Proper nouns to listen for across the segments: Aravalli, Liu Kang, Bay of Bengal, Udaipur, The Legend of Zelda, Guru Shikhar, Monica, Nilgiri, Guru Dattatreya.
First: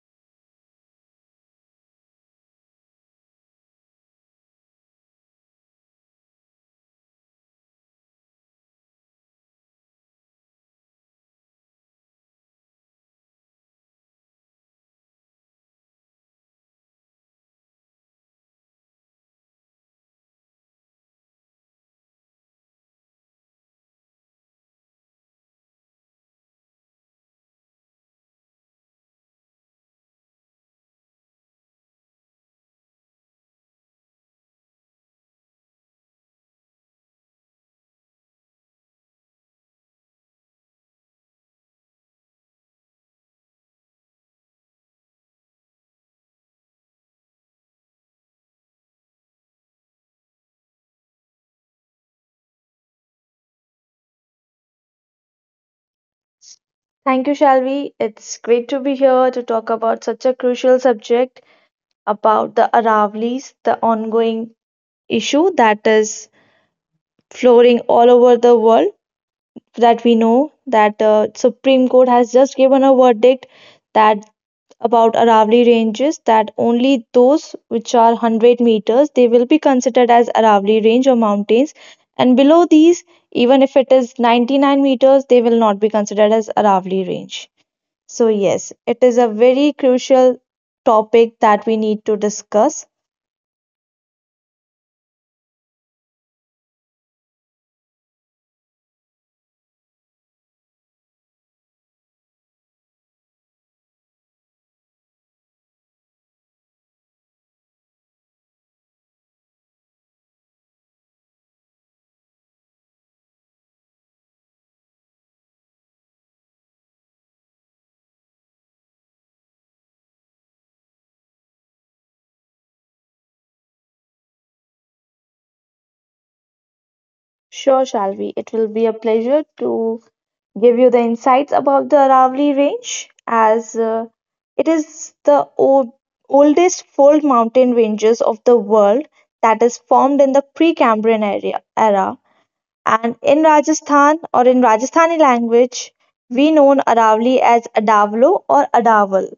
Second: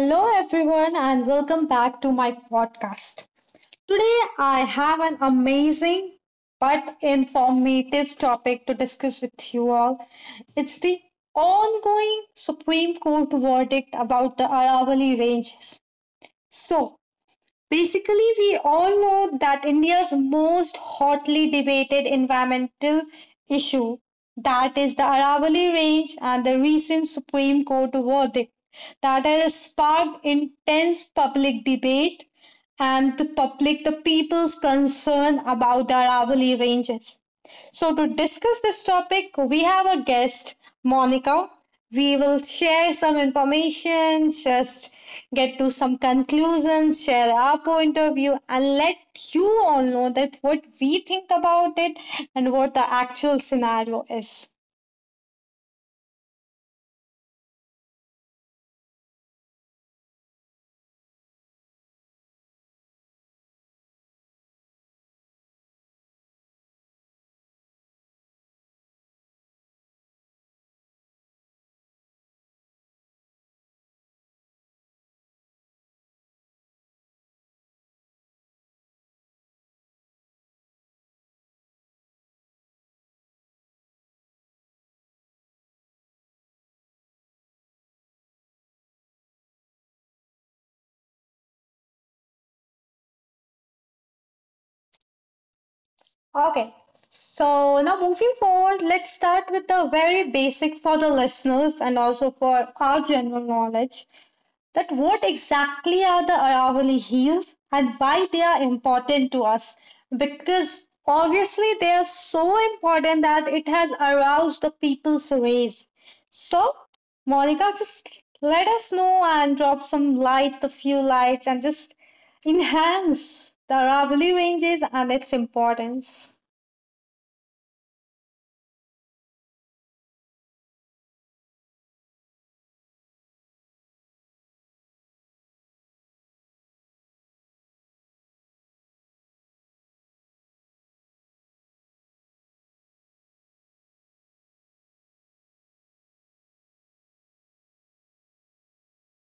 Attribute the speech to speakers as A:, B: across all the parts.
A: Hello, everyone, and welcome back to my podcast. Today, I have an amazing but informative topic to discuss with you all. It's the ongoing Supreme Court verdict about the Aravalli Ranges. So, Basically, we all know that India's most hotly debated environmental issue, that is the Aravalli Range and the recent Supreme Court verdict, that has sparked intense public debate and the people's concern about the Aravalli Ranges. So, to discuss this topic, we have a guest, Monica. We will share some information, just get to some conclusions, share our point of view, and let you all know that what we think about it and what the actual scenario is.
B: Thank you, Shalvi. It's great to be here to talk about such a crucial subject about the Aravlis, the ongoing issue that is flooring all over the world. That we know that Supreme Court has just given a verdict that about Aravali ranges that only those which are 100 meters they will be considered as Aravali range or mountains, and below these, even if it is 99 meters, they will not be considered as Aravali range. So, yes, it is a very crucial topic that we need to discuss.
A: Okay, so now moving forward, let's start with the very basic for the listeners and also for our general knowledge, that what exactly are the Aravalli Hills and why they are important to us. Because obviously they are so important that it has aroused the people's race. So, Monica, just let us know and drop some lights, the few lights, and just enhance the Aravalli ranges and its importance.
B: Sure, Shalvi. It will be a pleasure to give you the insights about the Aravali range as it is the oldest fold mountain ranges of the world that is formed in the Precambrian era. And in Rajasthan or in Rajasthani language, we known Aravali as Adavlo or Adaval.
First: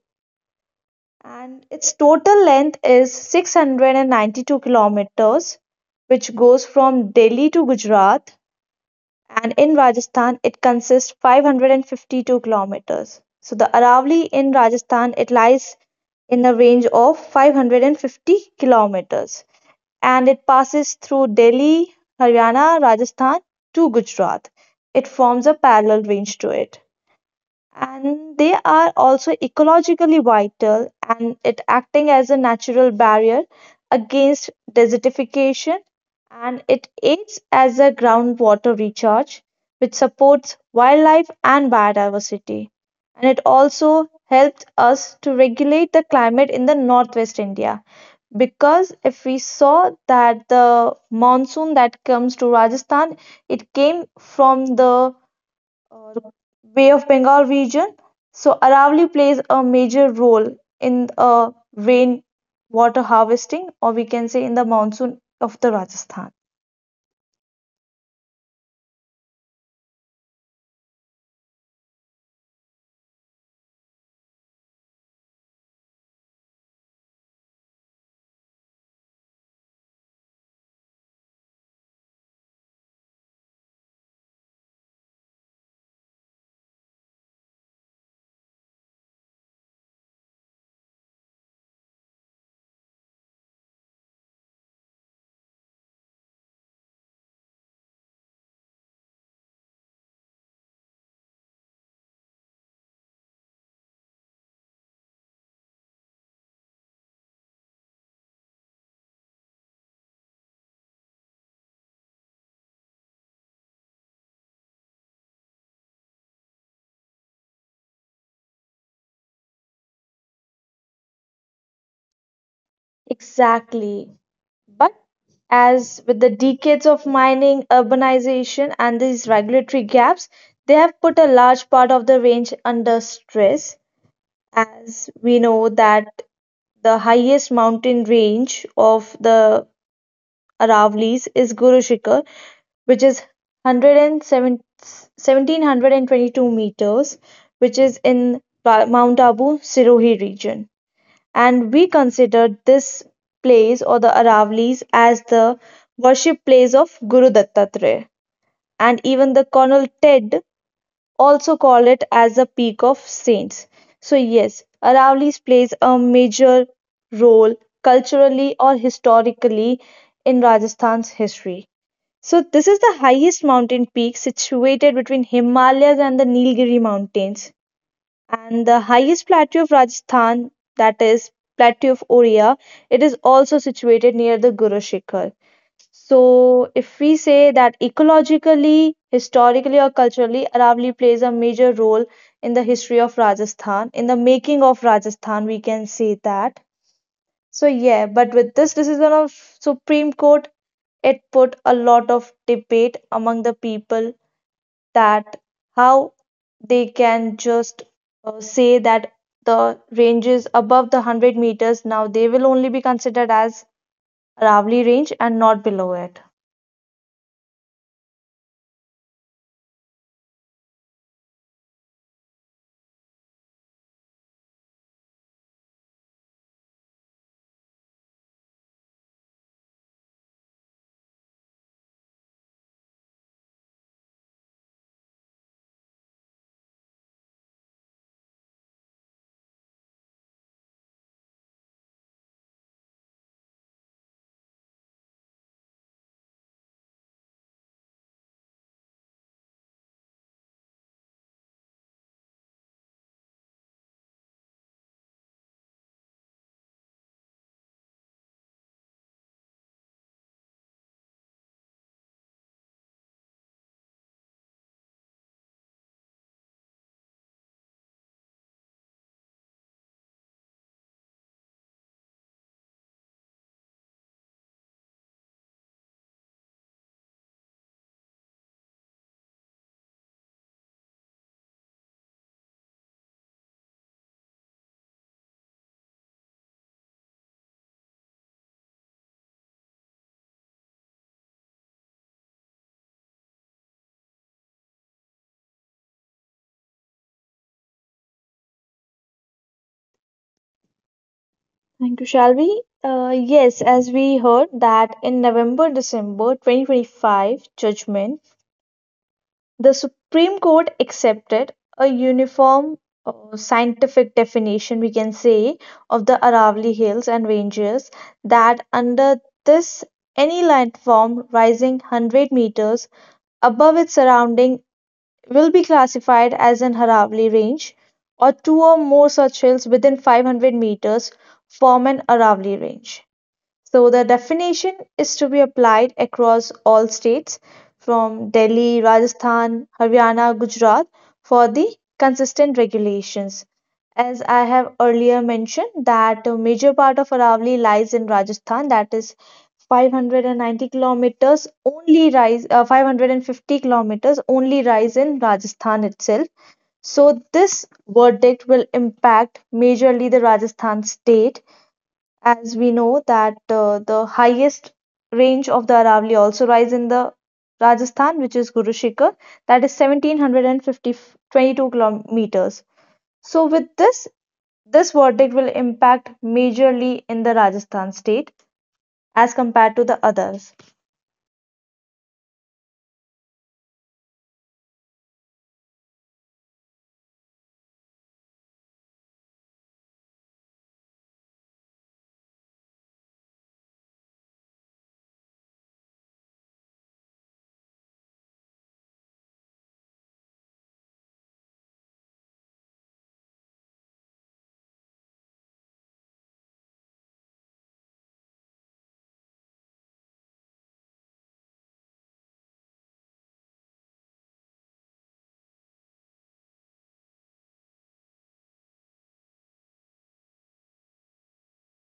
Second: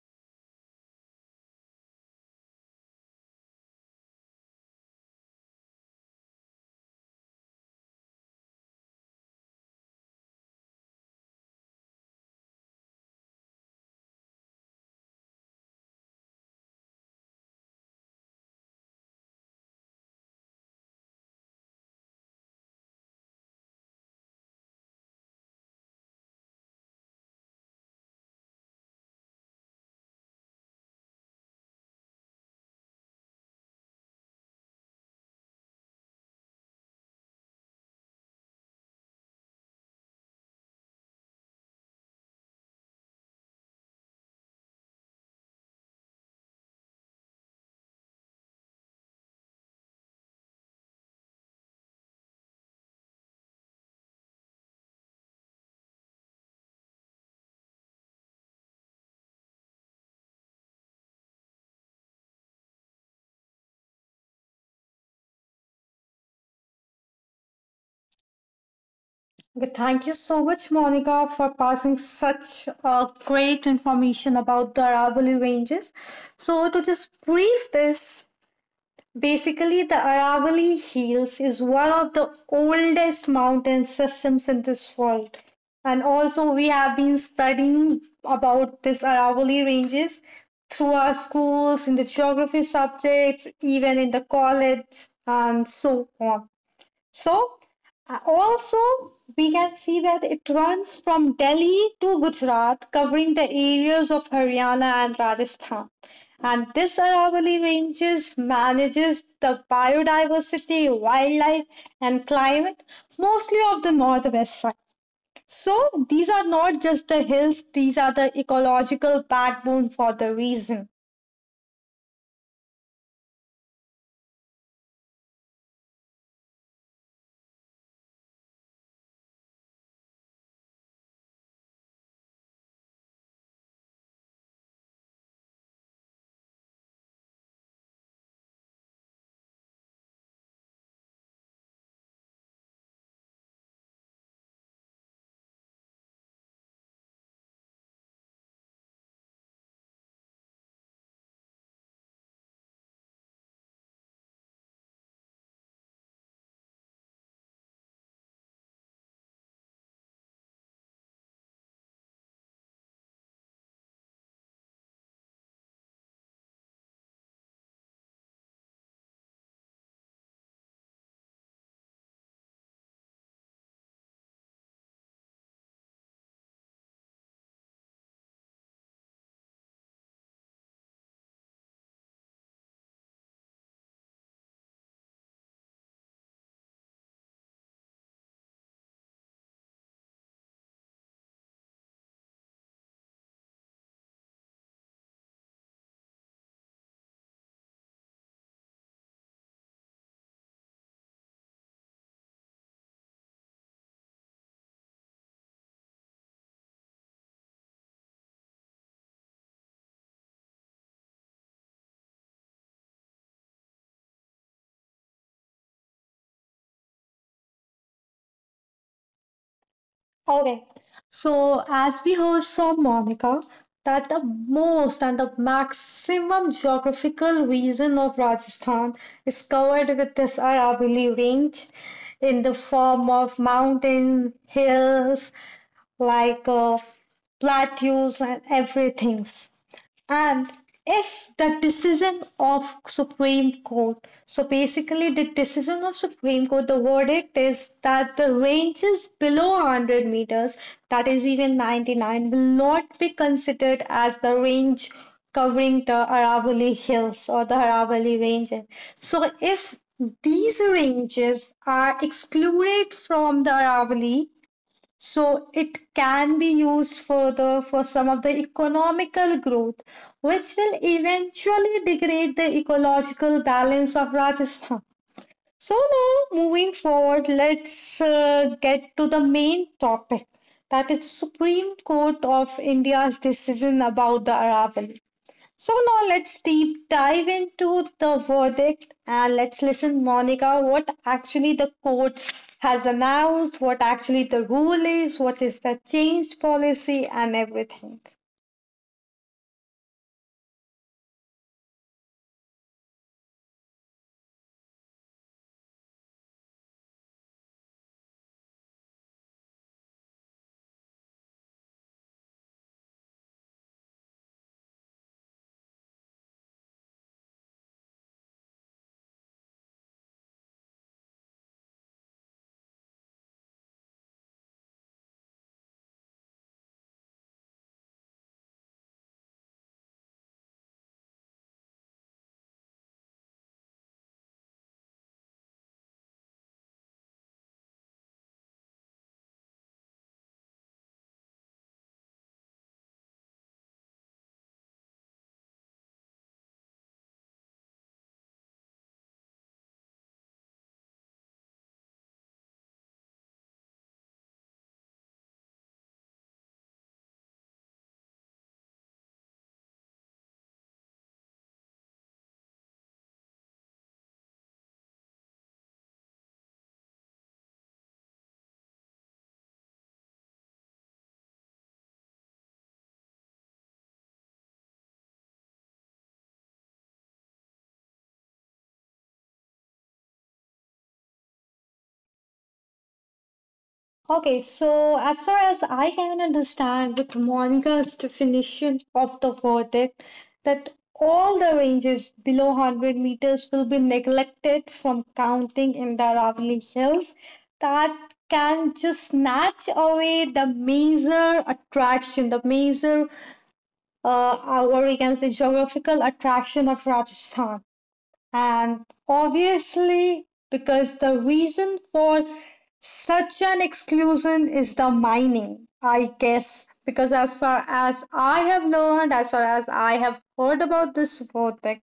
B: And its total length is 692 kilometers, which goes from Delhi to Gujarat. And in Rajasthan, it consists 552 kilometers. So the Aravalli in Rajasthan, it lies in a range of 550 kilometers, and it passes through Delhi, Haryana, Rajasthan to Gujarat. It forms a parallel range to it, and they are also ecologically vital, and it acting as a natural barrier against desertification, and it aids as a groundwater recharge, which supports wildlife and biodiversity, and it also helps us to regulate the climate in the northwest India. Because if we saw that the monsoon that comes to Rajasthan, it came from the uh, Bay of Bengal region. So Aravalli plays a major role in rain water harvesting, or we can say in the monsoon of the Rajasthan.
A: Okay, thank you so much, Monica, for passing such great information about the Aravalli Ranges. So, to just brief this, basically, the Aravalli Hills is one of the oldest mountain systems in this world. And also, we have been studying about this Aravalli Ranges through our schools, in the geography subjects, even in the college, and so on. So, also, we can see that it runs from Delhi to Gujarat, covering the areas of Haryana and Rajasthan. And this Aravalli Ranges manages the biodiversity, wildlife, and climate mostly of the northwest side. So, these are not just the hills, these are the ecological backbone for the region.
B: Exactly. But as with the decades of mining, urbanization, and these regulatory gaps, they have put a large part of the range under stress. As we know that the highest mountain range of the Aravallis is Guru Shikhar, which is 107 1722 meters, which is in Mount Abu Sirohi region, and we consider this place or the Aravalis as the worship place of Guru Dattatreya. And even the Colonel Ted also call it as the peak of saints. So yes, Aravalis plays a major role culturally or historically in Rajasthan's history. So this is the highest mountain peak situated between Himalayas and the Nilgiri mountains, and the highest plateau of Rajasthan, that is plateau of Oria, it is also situated near the Guru Shikhar. So, if we say that ecologically, historically, or culturally, Aravali plays a major role in the history of Rajasthan, in the making of Rajasthan, we can say that. So, yeah, but with this decision of Supreme Court, it put a lot of debate among the people that how they can just say that the ranges above the 100 meters now they will only be considered as Ravli range and not below it.
A: Okay. So, as we heard from Monica, that the most and the maximum geographical region of Rajasthan is covered with this Aravalli range in the form of mountain hills like plateaus and everything. And if the decision of Supreme Court, so basically the decision of Supreme Court, the verdict is that the ranges below 100 meters, that is even 99, will not be considered as the range covering the Aravalli Hills or the Aravalli Ranges. So if these ranges are excluded from the Aravalli, so it can be used further for some of the economical growth, which will eventually degrade the ecological balance of Rajasthan. So now, moving forward, let's get to the main topic, that is the Supreme Court of India's decision about the Aravalli. So now let's deep dive into the verdict and let's listen, Monica, what actually the court has announced, what actually the rule is, what is the change policy, and everything.
B: Thank you, Shalvi. Yes, as we heard that in November December 2025 judgment, the Supreme Court accepted a uniform scientific definition, we can say, of the Aravalli Hills and Ranges, that under this any landform rising 100 meters above its surrounding will be classified as an Aravalli range, or two or more such hills within 500 meters form an Aravalli range. So the definition is to be applied across all states from Delhi, Rajasthan, Haryana, Gujarat for the consistent regulations. As I have earlier mentioned that a major part of Aravalli lies in Rajasthan, that is 590 kilometers only rise uh, 550 kilometers only rise in Rajasthan itself. So this verdict will impact majorly the Rajasthan state, as we know that the highest range of the Aravalli also rise in the Rajasthan, which is Guru Shikhar, that is 150 22 kilometers. So with this, this verdict will impact majorly in the Rajasthan state as compared to the others.
A: Okay, so as far as I can understand, with Monica's definition of the verdict, that all the ranges below 100 meters will be neglected from counting in the Aravalli Hills. That can just snatch away the major attraction, the major, or we can say, geographical attraction of Rajasthan. And obviously, because the reason for such an exclusion is the mining, I guess. Because as far as I have learned, as far as I have heard about this project,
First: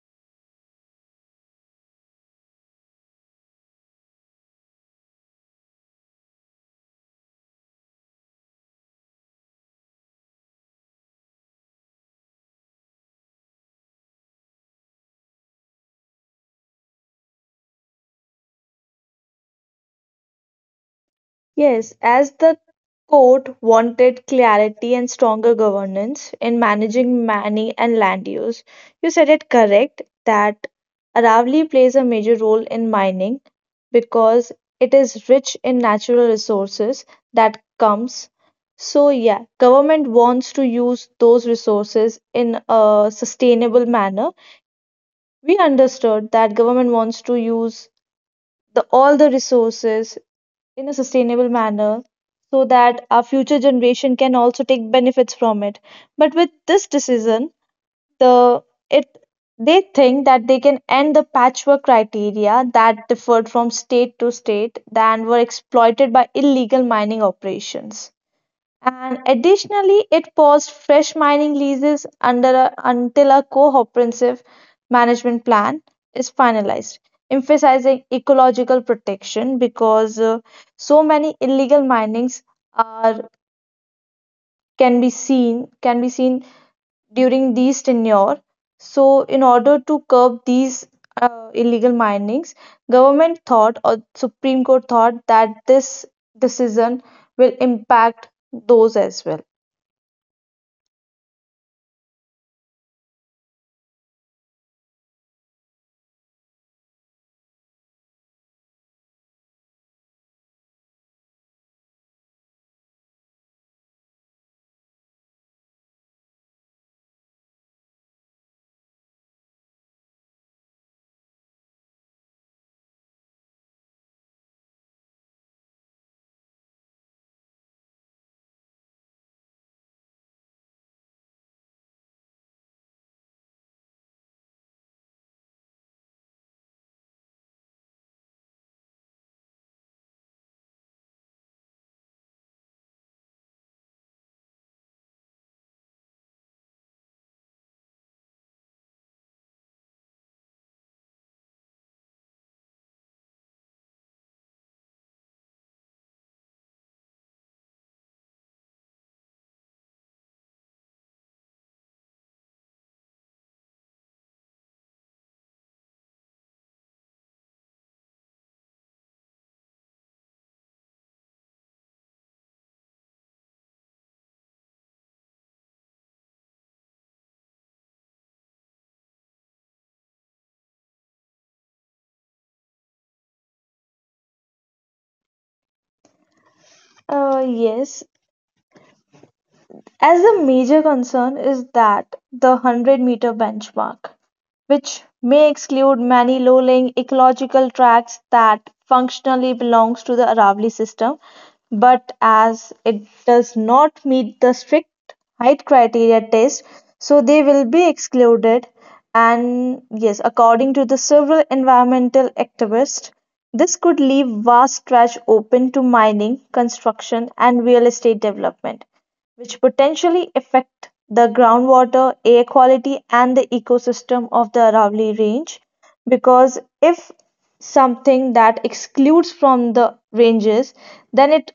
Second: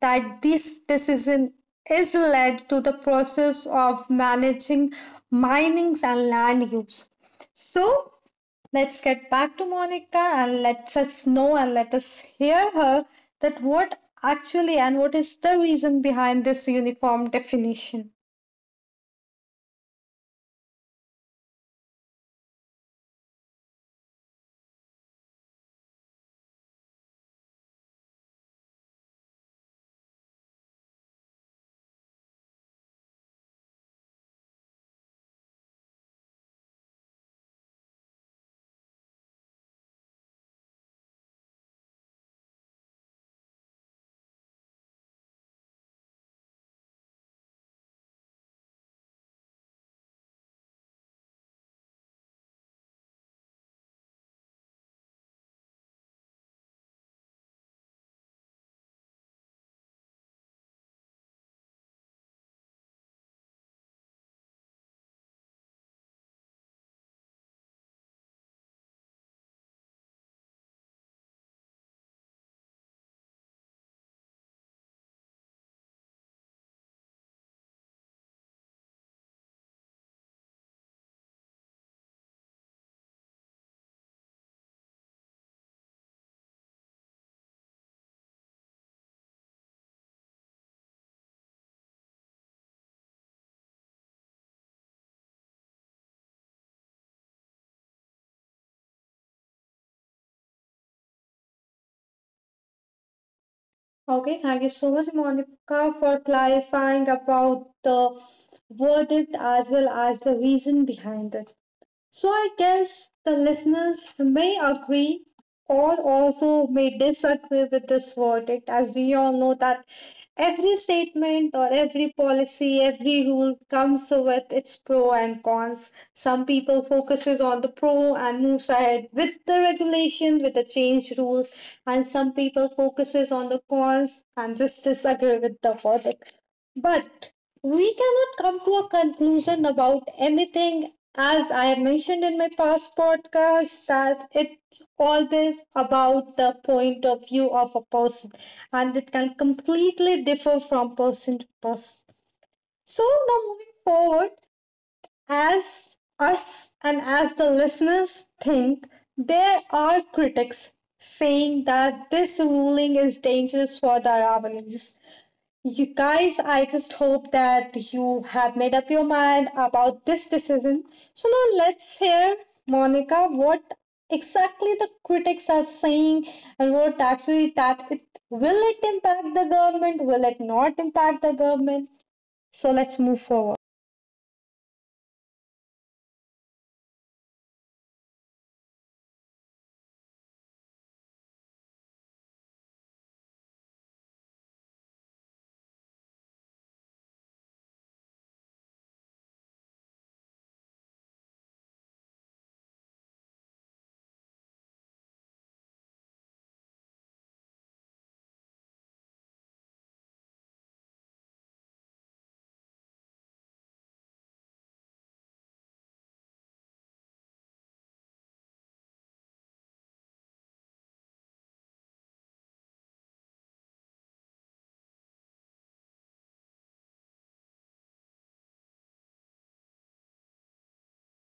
A: that this decision is led to the process of managing minings and land use. So let's get back to Monica and let us know and let us hear her that what actually and what is the reason behind this uniform definition.
B: Yes, as the court wanted clarity and stronger governance in managing money and land use. You said it correct that Aravali plays a major role in mining because it is rich in natural resources that comes. So yeah, government wants to use those resources in a sustainable manner. We understood that government wants to use the all the resources in a sustainable manner so that our future generation can also take benefits from it, but with this decision the it they think that they can end the patchwork criteria that differed from state to state and were exploited by illegal mining operations. And additionally, it paused fresh mining leases under until a comprehensive management plan is finalized, emphasizing ecological protection, because so many illegal minings are can be seen during these tenure. So, in order to curb these illegal minings, government thought or Supreme Court thought that this decision will impact those as well.
A: Okay, thank you so much, Monica, for clarifying about the verdict as well as the reason behind it. So I guess the listeners may agree or also may disagree with this verdict, as we all know that every statement or every policy, every rule comes with its pro and cons. Some people focuses on the pro and moves ahead with the regulation, with the changed rules, and some people focuses on the cons and just disagree with the verdict. But we cannot come to a conclusion about anything, as I have mentioned in my past podcast, that it's always about the point of view of a person and it can completely differ from person to person. So now moving forward, as us and as the listeners think, there are critics saying that this ruling is dangerous for the Ravanese. You guys, I just hope that you have made up your mind about this decision. So now let's hear, Monica, what exactly the critics are saying and what actually that it, will it impact the government, will it not impact the government? So let's move forward.
B: Yes, as the major concern is that the 100 meter benchmark, which may exclude many low-lying ecological tracts that functionally belongs to the Aravali system, but as it does not meet the strict height criteria test, so they will be excluded. And yes, according to the several environmental activists, this could leave vast stretch open to mining, construction, and real estate development, which potentially affect the groundwater, air quality, and the ecosystem of the Aravalli Range. Because if something that excludes from the ranges, then it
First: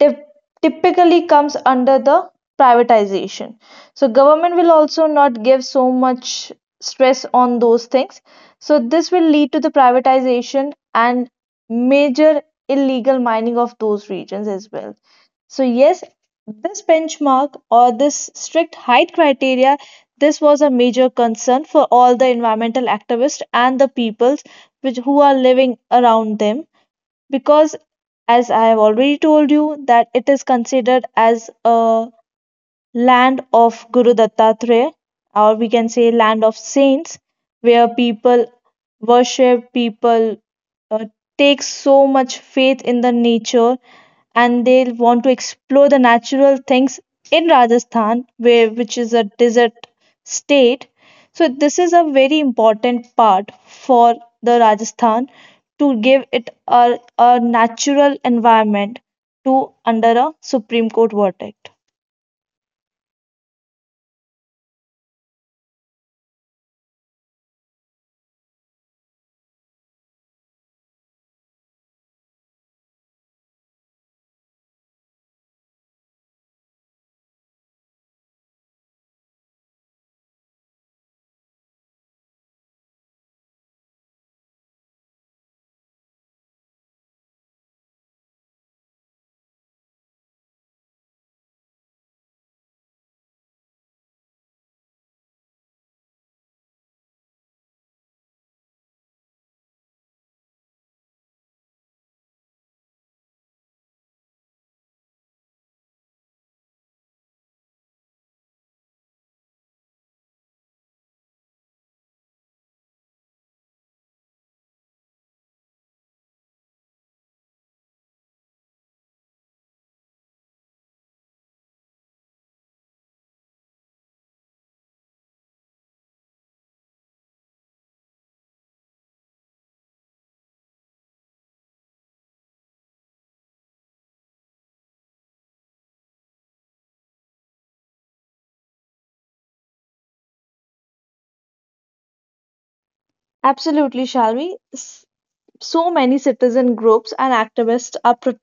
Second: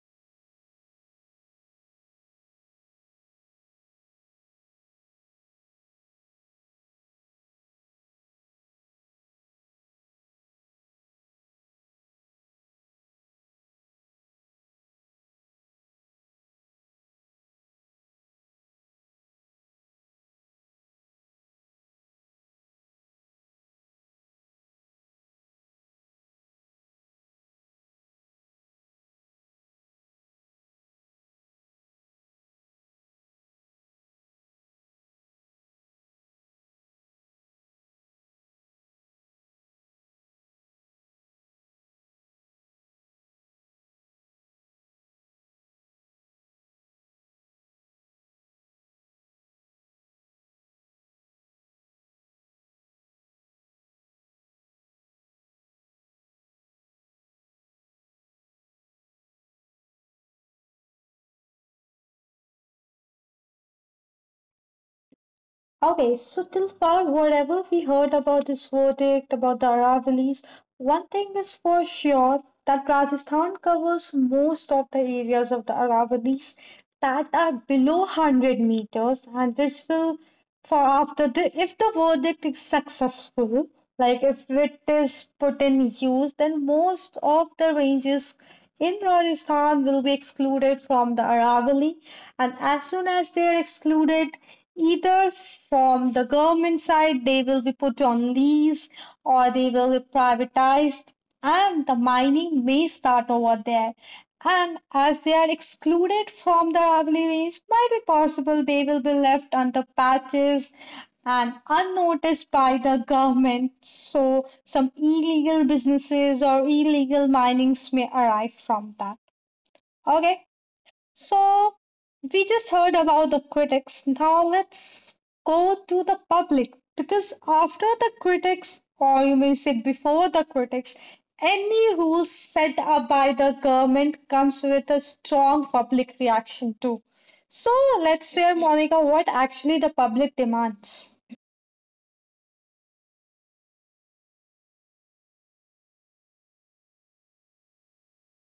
B: typ- typically comes under the privatization. So government will also not give so much stress on those things. So this will lead to the privatization and major illegal mining of those regions as well. So yes, this benchmark or this strict height criteria, this was a major concern for all the environmental activists and the peoples which who are living around them, because as I have already told you that it is considered as a land of Guru Dattatreya, or we can say land of saints, where people worship, people uh, take so much faith in the nature, and they want to explore the natural things in Rajasthan where which is a desert state. So this is a very important part for the Rajasthan to give it a natural environment to under a Supreme Court verdict.
A: Okay, so till Tilpal, whatever we heard about this verdict, about the Aravallis, one thing is for sure that Rajasthan covers most of the areas of the Aravallis that are below 100 meters, and this will, for after the, if the verdict is successful, like if it is put in use, then most of the ranges in Rajasthan will be excluded from the Aravalli, and as soon as they are excluded, either from the government side they will be put on lease or they will be privatized and the mining may start over there. And as they are excluded from the rivalries, might be possible they will be left under patches and unnoticed by the government, so some illegal businesses or illegal minings may arrive from that. Okay, so, we just heard about the critics. Now, let's go to the public because after the critics, or you may say before the critics, any rules set up by the government comes with a strong public reaction too. So, let's hear, Monica, what actually the public demands.
B: Absolutely, Shalvi. S- So many citizen groups and activists are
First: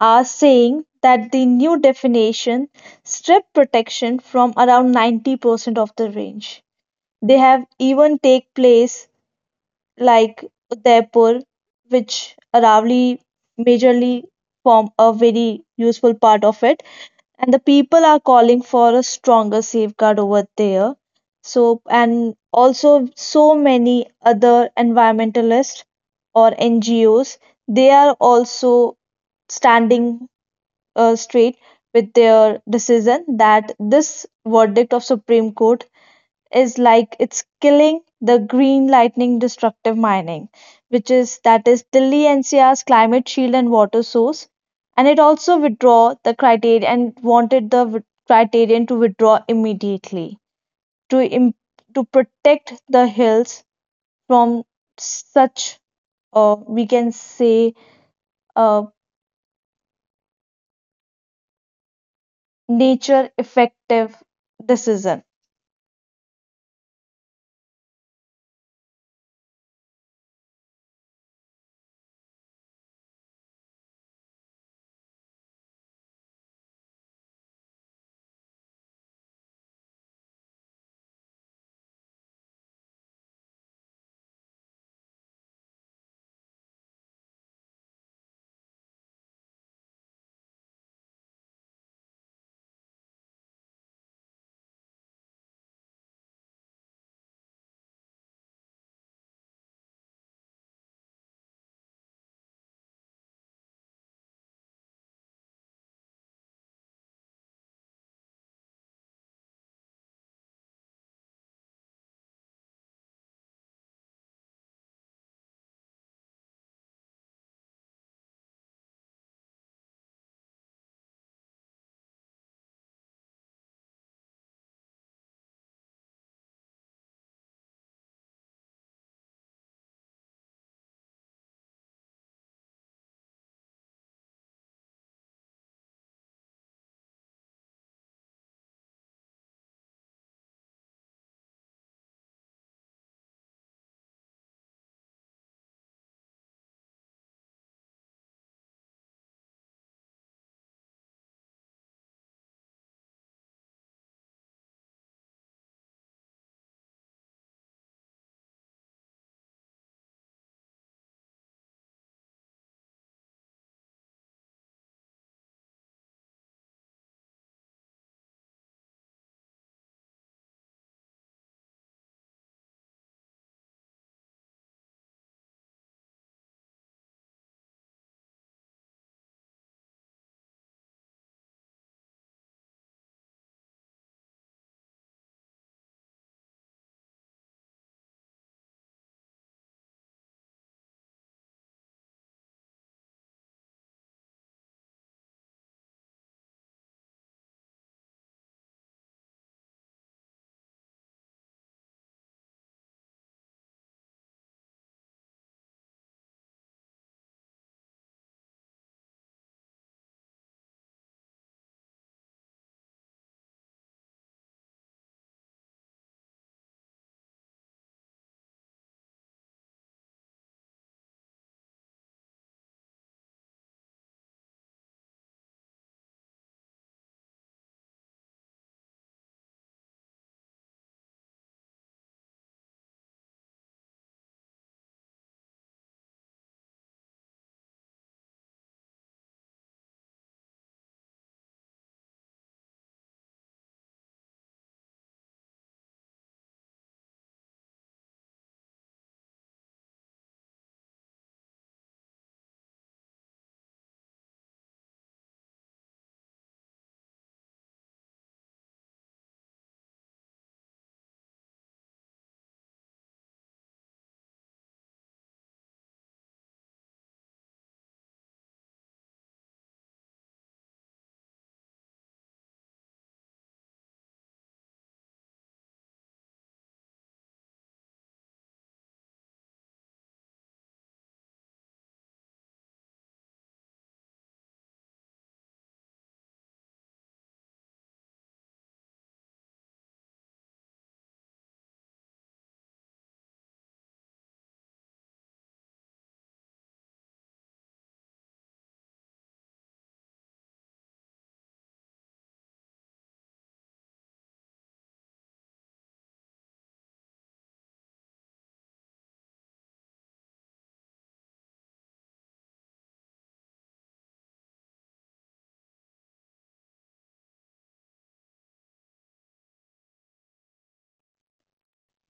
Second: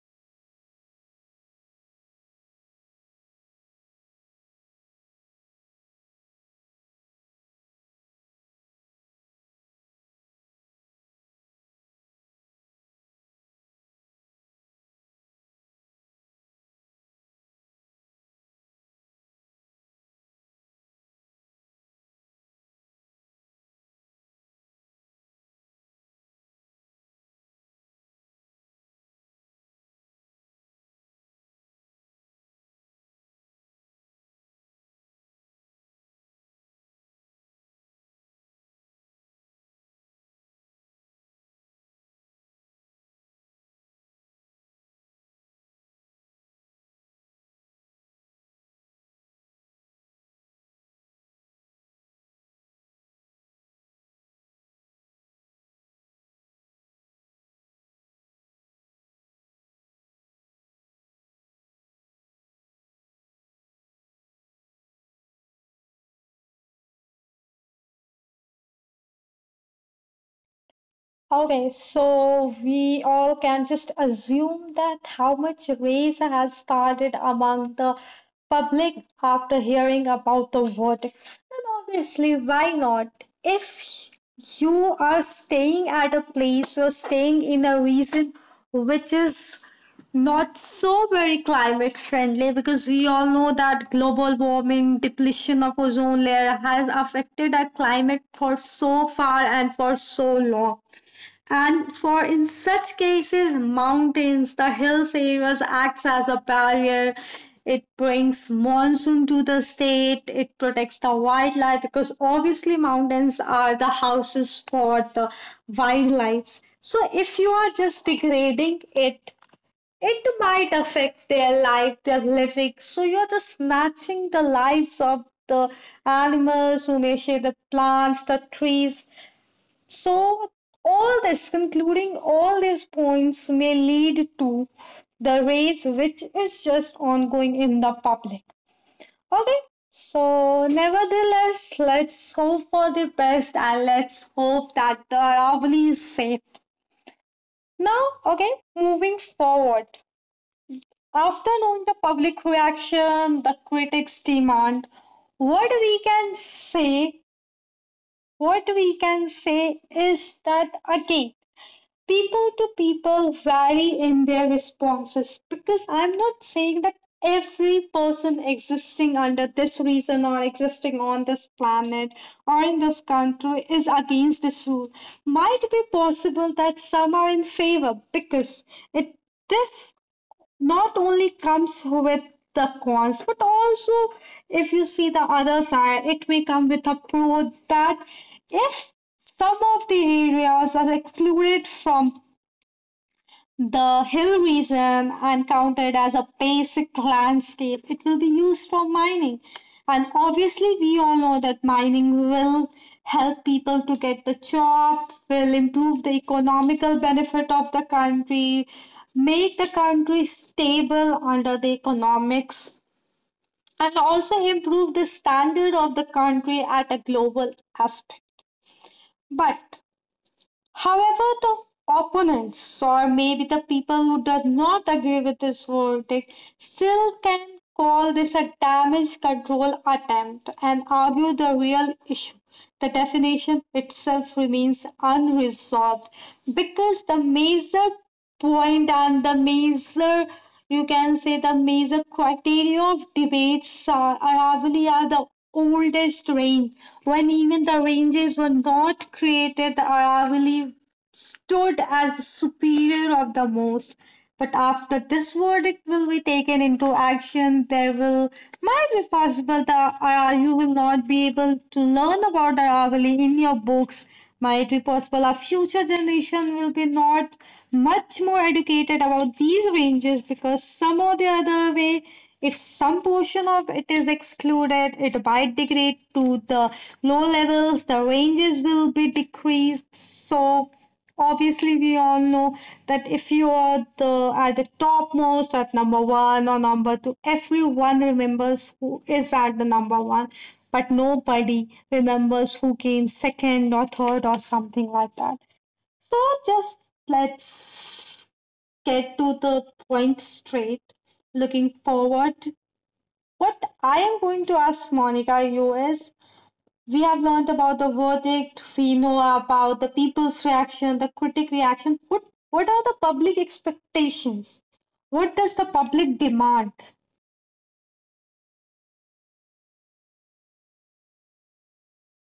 B: are saying that the new definition stripped protection from around 90% of the range. They have even take place like Udaipur, which Aravalli majorly form a very useful part of it. And the people are calling for a stronger safeguard over there. So, and also so many other environmentalists or NGOs, they are also standing straight with their decision that this verdict of Supreme Court is like it's killing the green lightning destructive mining, which is that is Delhi NCR's climate shield and water source. And it also withdraw the criteria and wanted the criterion to withdraw immediately to im- to protect the hills from such we can say, uh, nature effective decision.
A: Okay, so we all can just assume that how much race has started among the public after hearing about the verdict. And obviously, why not? If you are staying at a place, you're staying in a region which is not so very climate friendly, because we all know that global warming, depletion of ozone layer has affected our climate for so far and for so long, and for in such cases, mountains, the hills areas acts as a barrier. It brings monsoon to the state. It protects the wildlife because obviously mountains are the houses for the wildlife. So if you are just degrading it, it might affect their life, their living. So you're just snatching the lives of the animals who may share the plants, the trees, so, all this, concluding all these points, may lead to the rage, which is just ongoing in the public. Okay, so nevertheless, let's hope for the best and let's hope that the Aravalli is saved. Now, okay, moving forward. After knowing the public reaction, the critics' demand, what we can say, what we can say is that again, people to people vary in their responses because I'm not saying that every person existing under this reason or existing on this planet or in this country is against this rule. Might be possible that some are in favor because it this not only comes with the cons but also if you see the other side it may come with a pro that if some of the areas are excluded from the hill region, and counted as a basic landscape, it will be used for mining. And obviously, we all know that mining will help people to get the job, will improve the economical benefit of the country, make the country stable under the economics, and also improve the standard of the country at a global aspect. But however, the opponents, or maybe the people who do not agree with this verdict, still can call this a damage control attempt and argue the real issue. The definition itself remains unresolved because the measure point and the major, you can say the major criteria of debates are probably are the oldest range. When even the ranges were not created, the Aravalli stood as the superior of the most. But after this verdict will be taken into action, there will, might be possible that you will not be able to learn about Aravalli in your books. Might be possible our future generation will be not much more educated about these ranges, because some or the other way, if some portion of it is excluded, it might degrade to the low levels, the ranges will be decreased. So obviously we all know that if you are the at the topmost at number one or number two, everyone remembers who is at the number one but nobody remembers who came second or third or something like that. So just let's get to the point straight. Looking forward, what I am going to ask Monica you is, we have learned about the verdict, we know about the people's reaction, the critic reaction. What are the public expectations? What does the public demand?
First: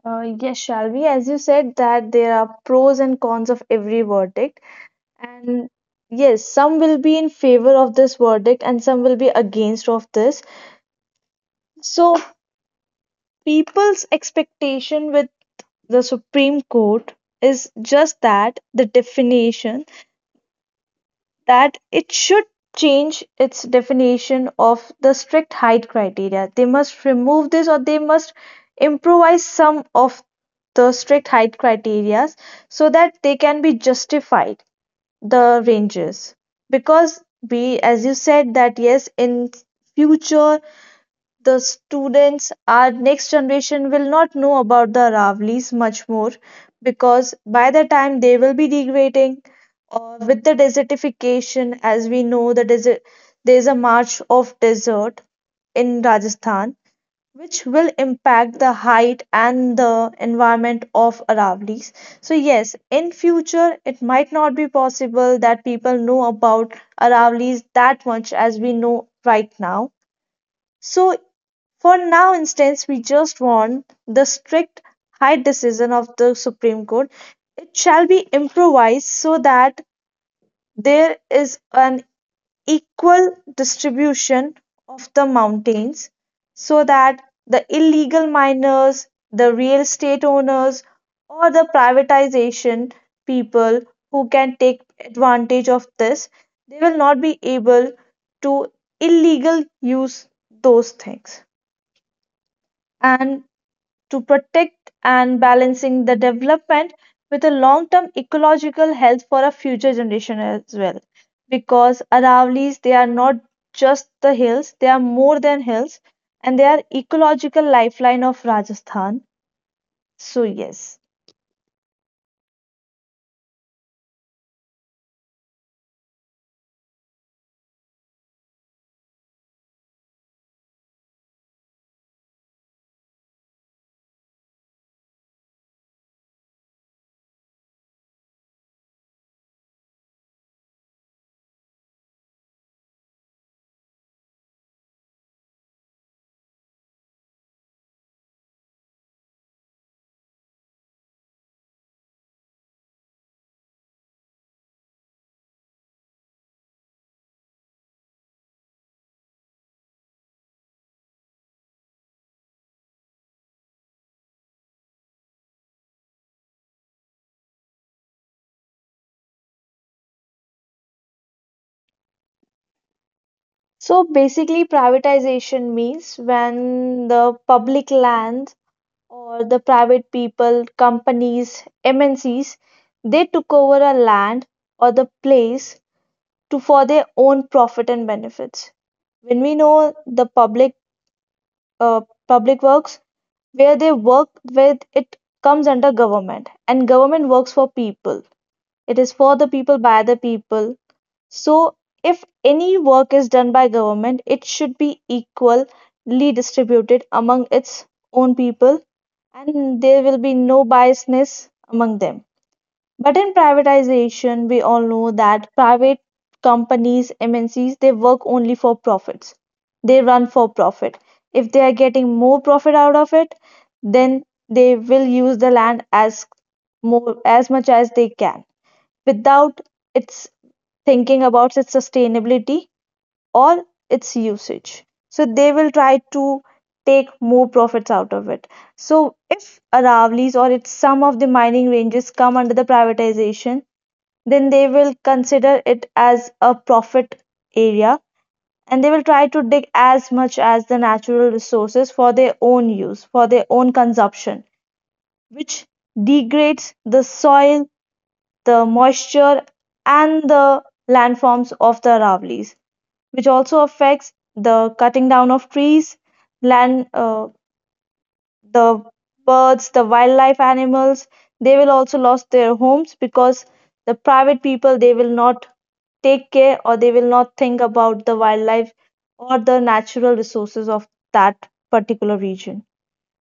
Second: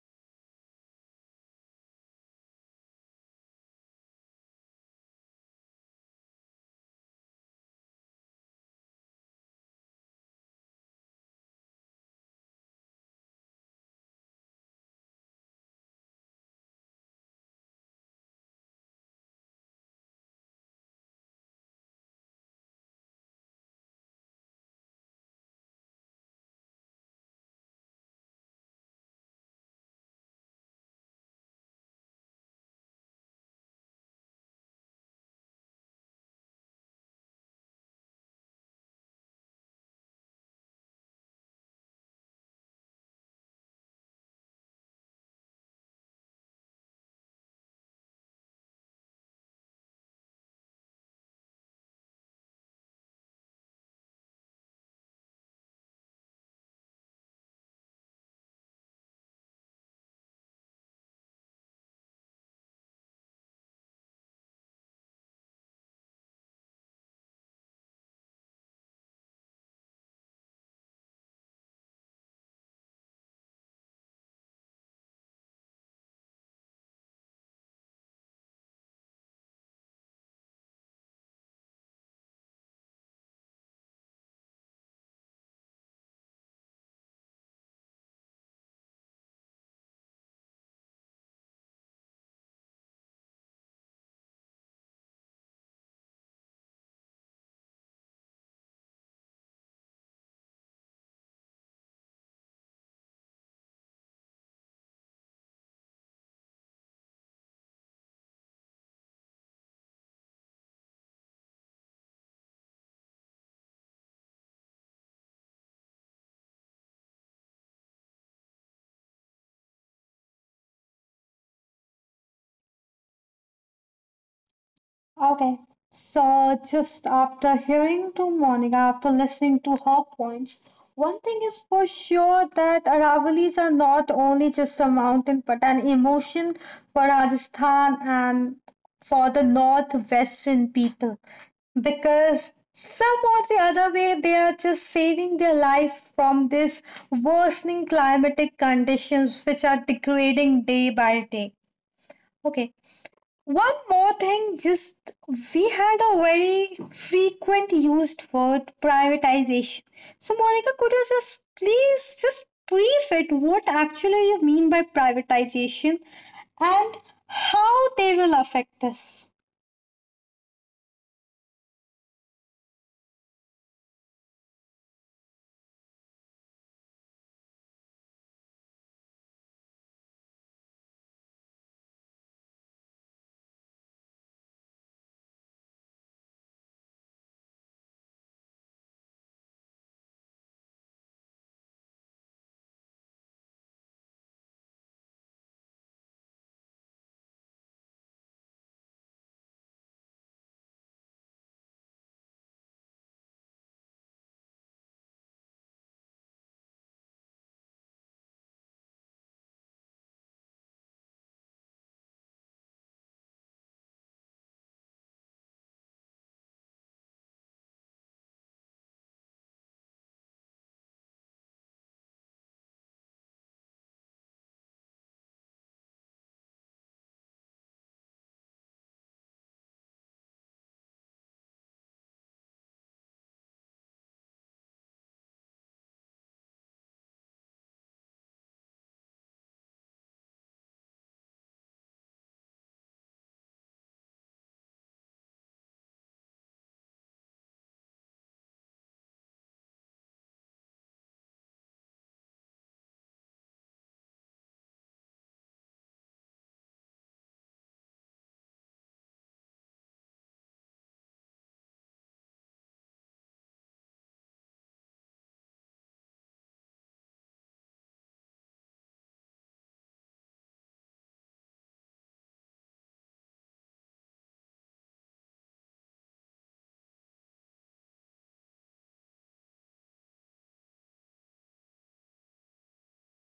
B: Yes, Shalvi, as you said that there are pros and cons of every verdict. And yes, some will be in favor of this verdict and some will be against of this. So people's expectation with the Supreme Court is just that the definition that it should change its definition of the strict height criteria. They must remove this, or they must improvise some of the strict height criteria so that they can be justified. The ranges, because we as you said that yes, in future the students our next generation will not know about the Aravlis much more, because by the time they will be degrading or with the desertification, as we know the desert, there is a march of desert in Rajasthan which will impact the height and the environment of Aravallis. So yes, in future it might not be possible that people know about Aravallis that much as we know right now. So for now instance, we just want the strict height decision of the Supreme Court. It shall be improvised so that there is an equal distribution of the mountains so that the illegal miners, the real estate owners, or the privatization people who can take advantage of this, they will not be able to illegal use those things. And to protect and balancing the development with a long-term ecological health for a future generation as well. Because Aravallis, they are not just the hills, they are more than hills, and they are ecological lifeline of Rajasthan. So yes.
A: Okay. So just after hearing to Monica, after listening to her points, one thing is for sure that Aravalis are not only just a mountain but an emotion for Rajasthan and for the northwestern people. Because some or the other way they are just saving their lives from this worsening climatic conditions which are degrading day by day. Okay. One more thing, just we had a very frequent used word privatization. So, Monica, could you just please just brief it what actually you mean by privatization and how they will affect this?
B: So basically, privatization means when the public land or the private people, companies, MNCs, they took over a land or the place to for their own profit and benefits. When we know the public uh, public works where they work with it comes under government, and government works for people. It is for the people by the people. So if any work is done by government, it should be equally distributed among its own people, and there will be no biasness among them. But in privatization, we all know that private companies, MNCs, they work only for profits. They run for profit. If they are getting more profit out of it, then they will use the land as more as much as they can without its thinking about its sustainability or its usage. So they will try to take more profits out of it. So if Aravlis or its some of the mining ranges come under the privatization, then they will consider it as a profit area, and they will try to dig as much as the natural resources for their own use, for their own consumption, which degrades the soil, the moisture, and the landforms of the Aravallis, which also affects the cutting down of trees, land the birds, the wildlife animals, they will also lose their homes because the private people they will not take care, or they will not think about the wildlife or the natural resources of that particular region.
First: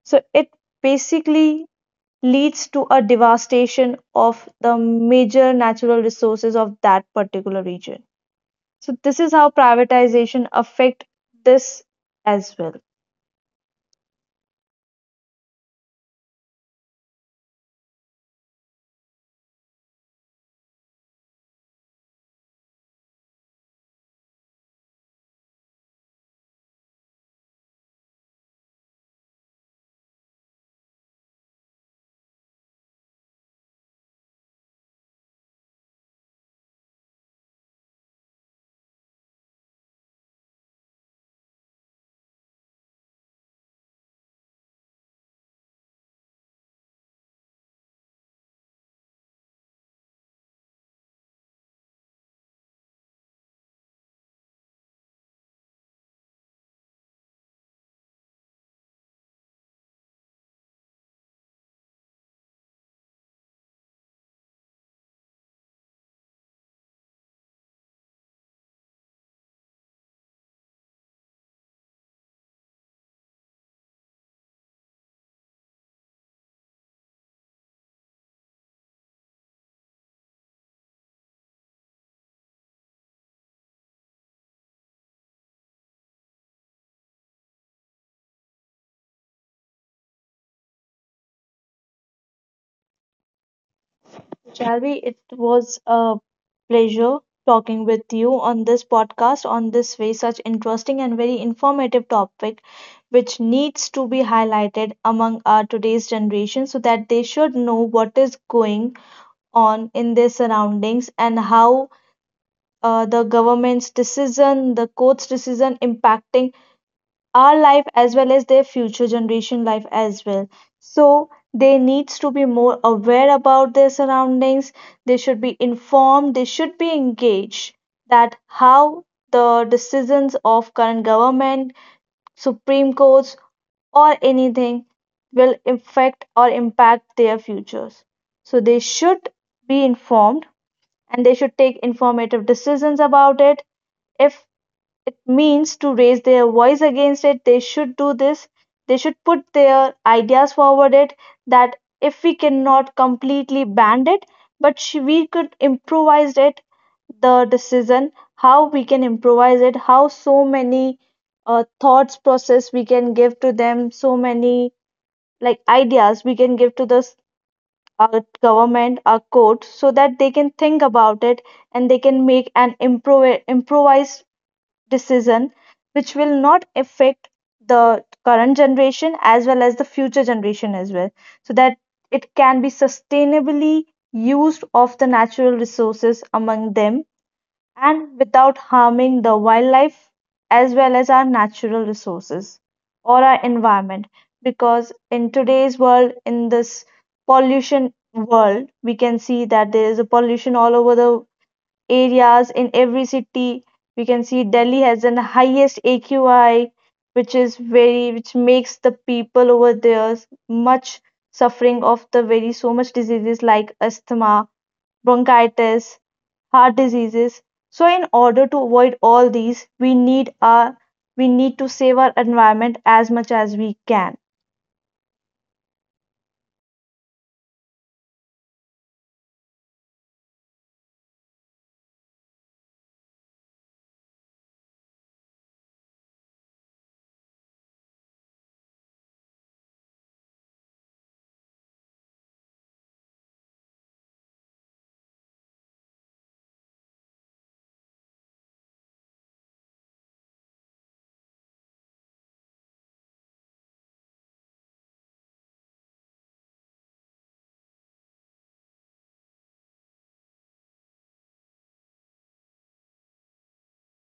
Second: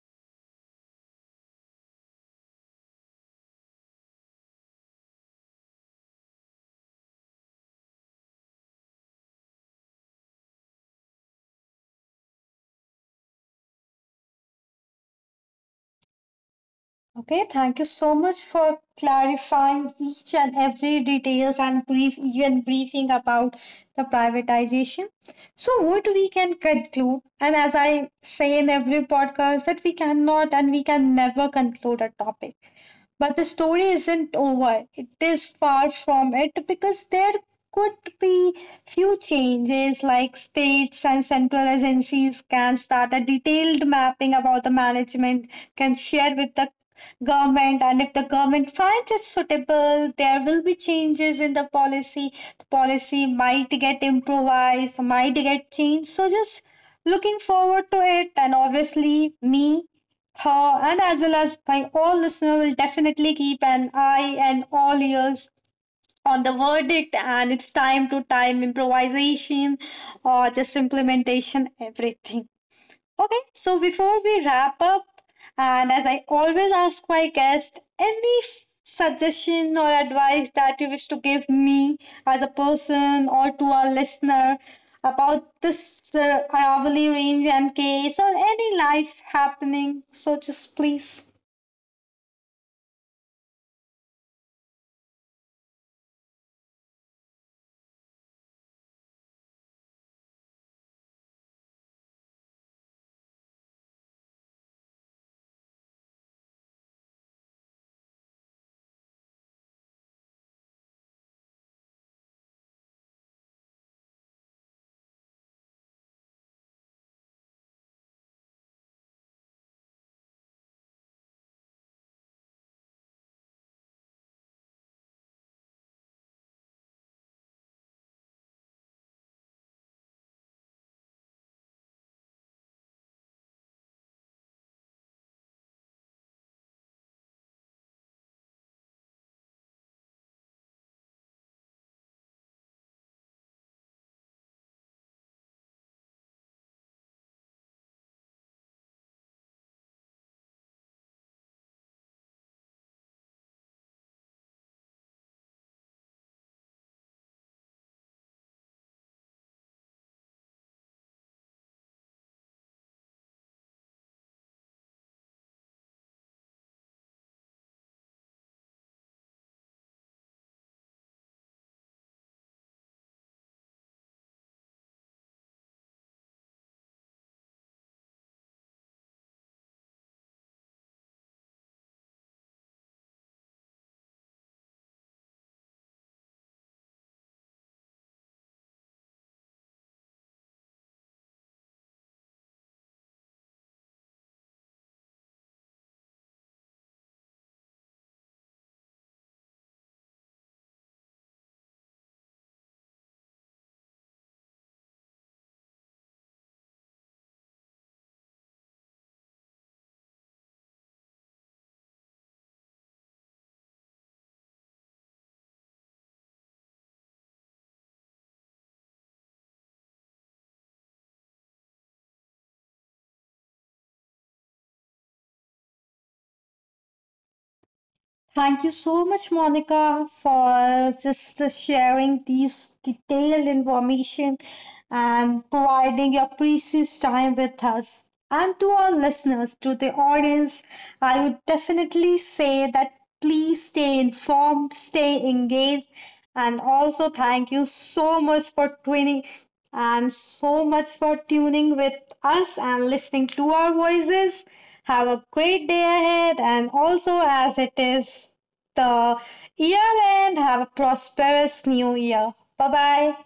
B: So it basically leads to a devastation of the major natural resources of that particular region. So this is how privatization affect this as well.
A: Okay, thank you so much for clarifying each and every details and brief even briefing about the privatization. So what we can conclude, and as I say in every podcast, that we cannot and we can never conclude a topic. But the story isn't over. It is far from it, because there could be few changes like states and central agencies can start a detailed mapping about the management, can share with the government, and if the government finds it suitable there will be changes in the policy. The policy might get improvised, might get changed, so just looking forward to it. And obviously me, her, and as well as my all listener will definitely keep an eye and all ears on the verdict and it's time to time improvisation or just implementation, everything. Okay, so before we wrap up, and as I always ask my guest, any f- suggestion or advice that you wish to give me as a person or to our listener about this Aravalli range and case or any life happening? So just please.
B: Shalvi, it was a pleasure talking with you on this podcast on this way, such interesting and very informative topic, which needs to be highlighted among our today's generation so that they should know what is going on in their surroundings and how the government's decision, the court's decision impacting our life as well as their future generation life as well. So they needs to be more aware about their surroundings. They should be informed, they should be engaged, that how the decisions of current government, supreme courts, or anything will affect or impact their futures. So they should be informed, and they should take informative decisions about it. If it means to raise their voice against it, they should do this. They should put their ideas forward it, that if we cannot completely ban it, but we could improvise it, the decision, how we can improvise it, how so many thoughts process we can give to them, so many like ideas we can give to this, our government our court, so that they can think about it and they can make an improvised decision which will not affect the current generation as well as the future generation as well. So that it can be sustainably used of the natural resources among them, and without harming the wildlife as well as our natural resources or our environment, because in today's world, in this pollution world, we can see that there is a pollution all over the areas in every city. We can see Delhi has the highest AQI, which is very which makes the people over there much suffering of the very so much diseases like asthma, bronchitis, heart diseases. So in order to avoid all these, we need our we need to save our environment as much as we can.
A: Thank you so much, Monica, for just sharing these detailed information and providing your precious time with us. And to our listeners, to the audience, I would definitely say that please stay informed, stay engaged, and also thank you so much for tuning and so much for tuning with us and listening to our voices. Have a great day ahead, and also as it is the year end, have a prosperous new year. Bye bye.